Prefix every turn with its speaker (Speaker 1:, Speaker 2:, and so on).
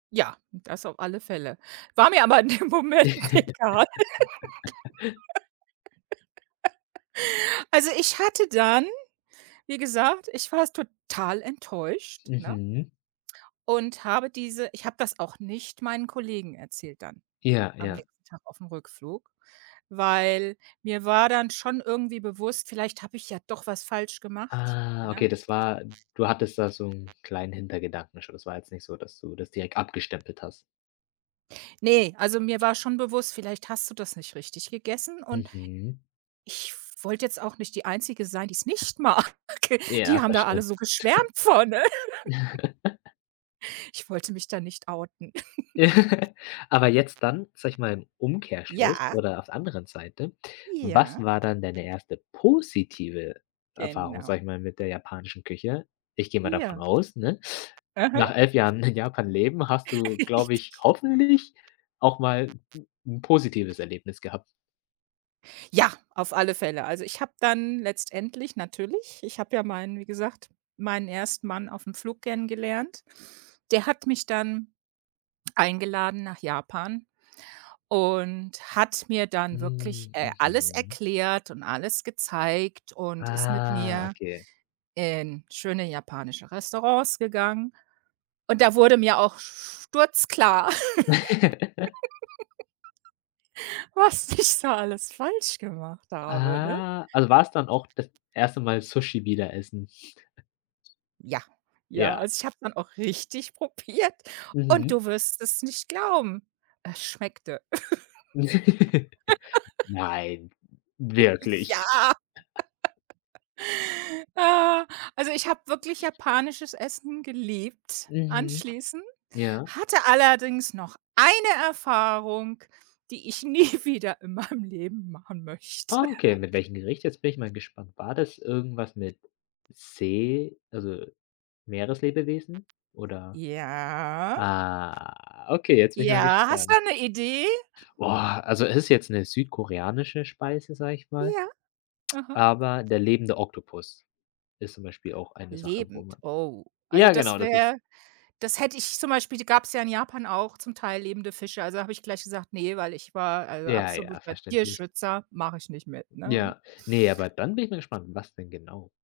Speaker 1: Ja, das auf alle Fälle. War mir aber in dem Moment egal. Also ich hatte dann, wie gesagt ich war s total enttäuscht, ne?
Speaker 2: Mhm.
Speaker 1: Und habe diese ich habe das auch nicht meinen Kollegen erzählt dann.
Speaker 2: Ja,
Speaker 1: Am
Speaker 2: ja.
Speaker 1: nächsten Tag aufm Rückflug, weil mir war dann schon irgendwie bewusst: „Vielleicht habe ich ja doch was falsch gemacht",
Speaker 2: Ah,
Speaker 1: ne?
Speaker 2: okay, das war du hattest da so 'n kleinen Hintergedanken schon. Das war jetzt nicht so, dass du das direkt abgestempelt hast?
Speaker 1: Ne, also mir war schon bewusst, vielleicht hast du das nicht richtig gegessen und
Speaker 2: Mhm.
Speaker 1: ich wollte jetzt auch nicht die Einzige sein, die es nicht mag. Die
Speaker 2: Ja,
Speaker 1: haben da alle
Speaker 2: verständlich.
Speaker 1: so geschwärmt von. Ich wollte mich da nicht outen.
Speaker 2: Aber jetzt dann, sage ich mal, im Umkehrschluss
Speaker 1: Ja.
Speaker 2: oder auf anderen Seite. Was
Speaker 1: Ja.
Speaker 2: war dann deine erste positive Erfahrung,
Speaker 1: Genau.
Speaker 2: sage ich mal, mit der japanischen Küche? Ich gehe mal davon
Speaker 1: Ja.
Speaker 2: aus, ne,
Speaker 1: Aha.
Speaker 2: nach 11 Jahren in Japan leben hast du, glaube
Speaker 1: Richtig.
Speaker 2: ich, hoffentlich, auch mal 'n 'n positives Erlebnis gehabt?
Speaker 1: Ja, auf alle Fälle. Also ich habe dann letztendlich natürlich ich habe ja meinen wie gesagt, meinen ersten Mann aufm Flug kennengelernt. Der hat mich dann, eingeladen nach Japan und hat mir dann wirklich,
Speaker 2: Hm,
Speaker 1: äh, alles
Speaker 2: mhm.
Speaker 1: erklärt und alles gezeigt und ist mit
Speaker 2: Ah,
Speaker 1: mir
Speaker 2: okay.
Speaker 1: in schöne japanische Restaurants gegangen. Und da wurde mir auch sturzklar, was ich da alles falsch gemacht habe, ne?
Speaker 2: Ah. Also war's dann auch das erste Mal Sushi wieder essen?
Speaker 1: Ja. Ja,
Speaker 2: Ja.
Speaker 1: also ich habe dann auch richtig probiert und
Speaker 2: Mhm.
Speaker 1: du wirst es nicht glauben. Es schmeckte.
Speaker 2: Nein,
Speaker 1: Ja.
Speaker 2: wirklich.
Speaker 1: Ah, also ich habe wirklich japanisches Essen geliebt
Speaker 2: Mhm,
Speaker 1: anschließend,
Speaker 2: ja.
Speaker 1: hatte allerdings noch eine Erfahrung, die ich nie wieder in meinem Leben machen möchte.
Speaker 2: Ah, okay. Mit welchem Gericht? Jetzt bin ich mal gespannt. War das irgendwas mit See also, Meereslebewesen oder?
Speaker 1: Ja.
Speaker 2: Ah, okay, jetzt bin ich mal
Speaker 1: Ja, hast du
Speaker 2: gespannt.
Speaker 1: da 'ne Idee?
Speaker 2: Boah, also es ist jetzt 'ne südkoreanische Speise, sage ich mal,
Speaker 1: Ja, aha.
Speaker 2: aber der lebende Oktopus. Ist zum Beispiel auch eine Sache, wo
Speaker 1: Lebend,
Speaker 2: man
Speaker 1: oh. Also
Speaker 2: ja,
Speaker 1: das
Speaker 2: genau, das ist
Speaker 1: wäre das hätte ich zum Beispiel die gab's ja in Japan auch zum Teil lebende Fische. Also da habe ich gleich gesagt: „Ne.“ Weil ich war, also
Speaker 2: Ja, ja,
Speaker 1: absoluter
Speaker 2: verständlich.
Speaker 1: Tierschützer, mache ich nicht mit, ne?
Speaker 2: Ja, ne, aber dann bin ich mal gespannt, was denn genau?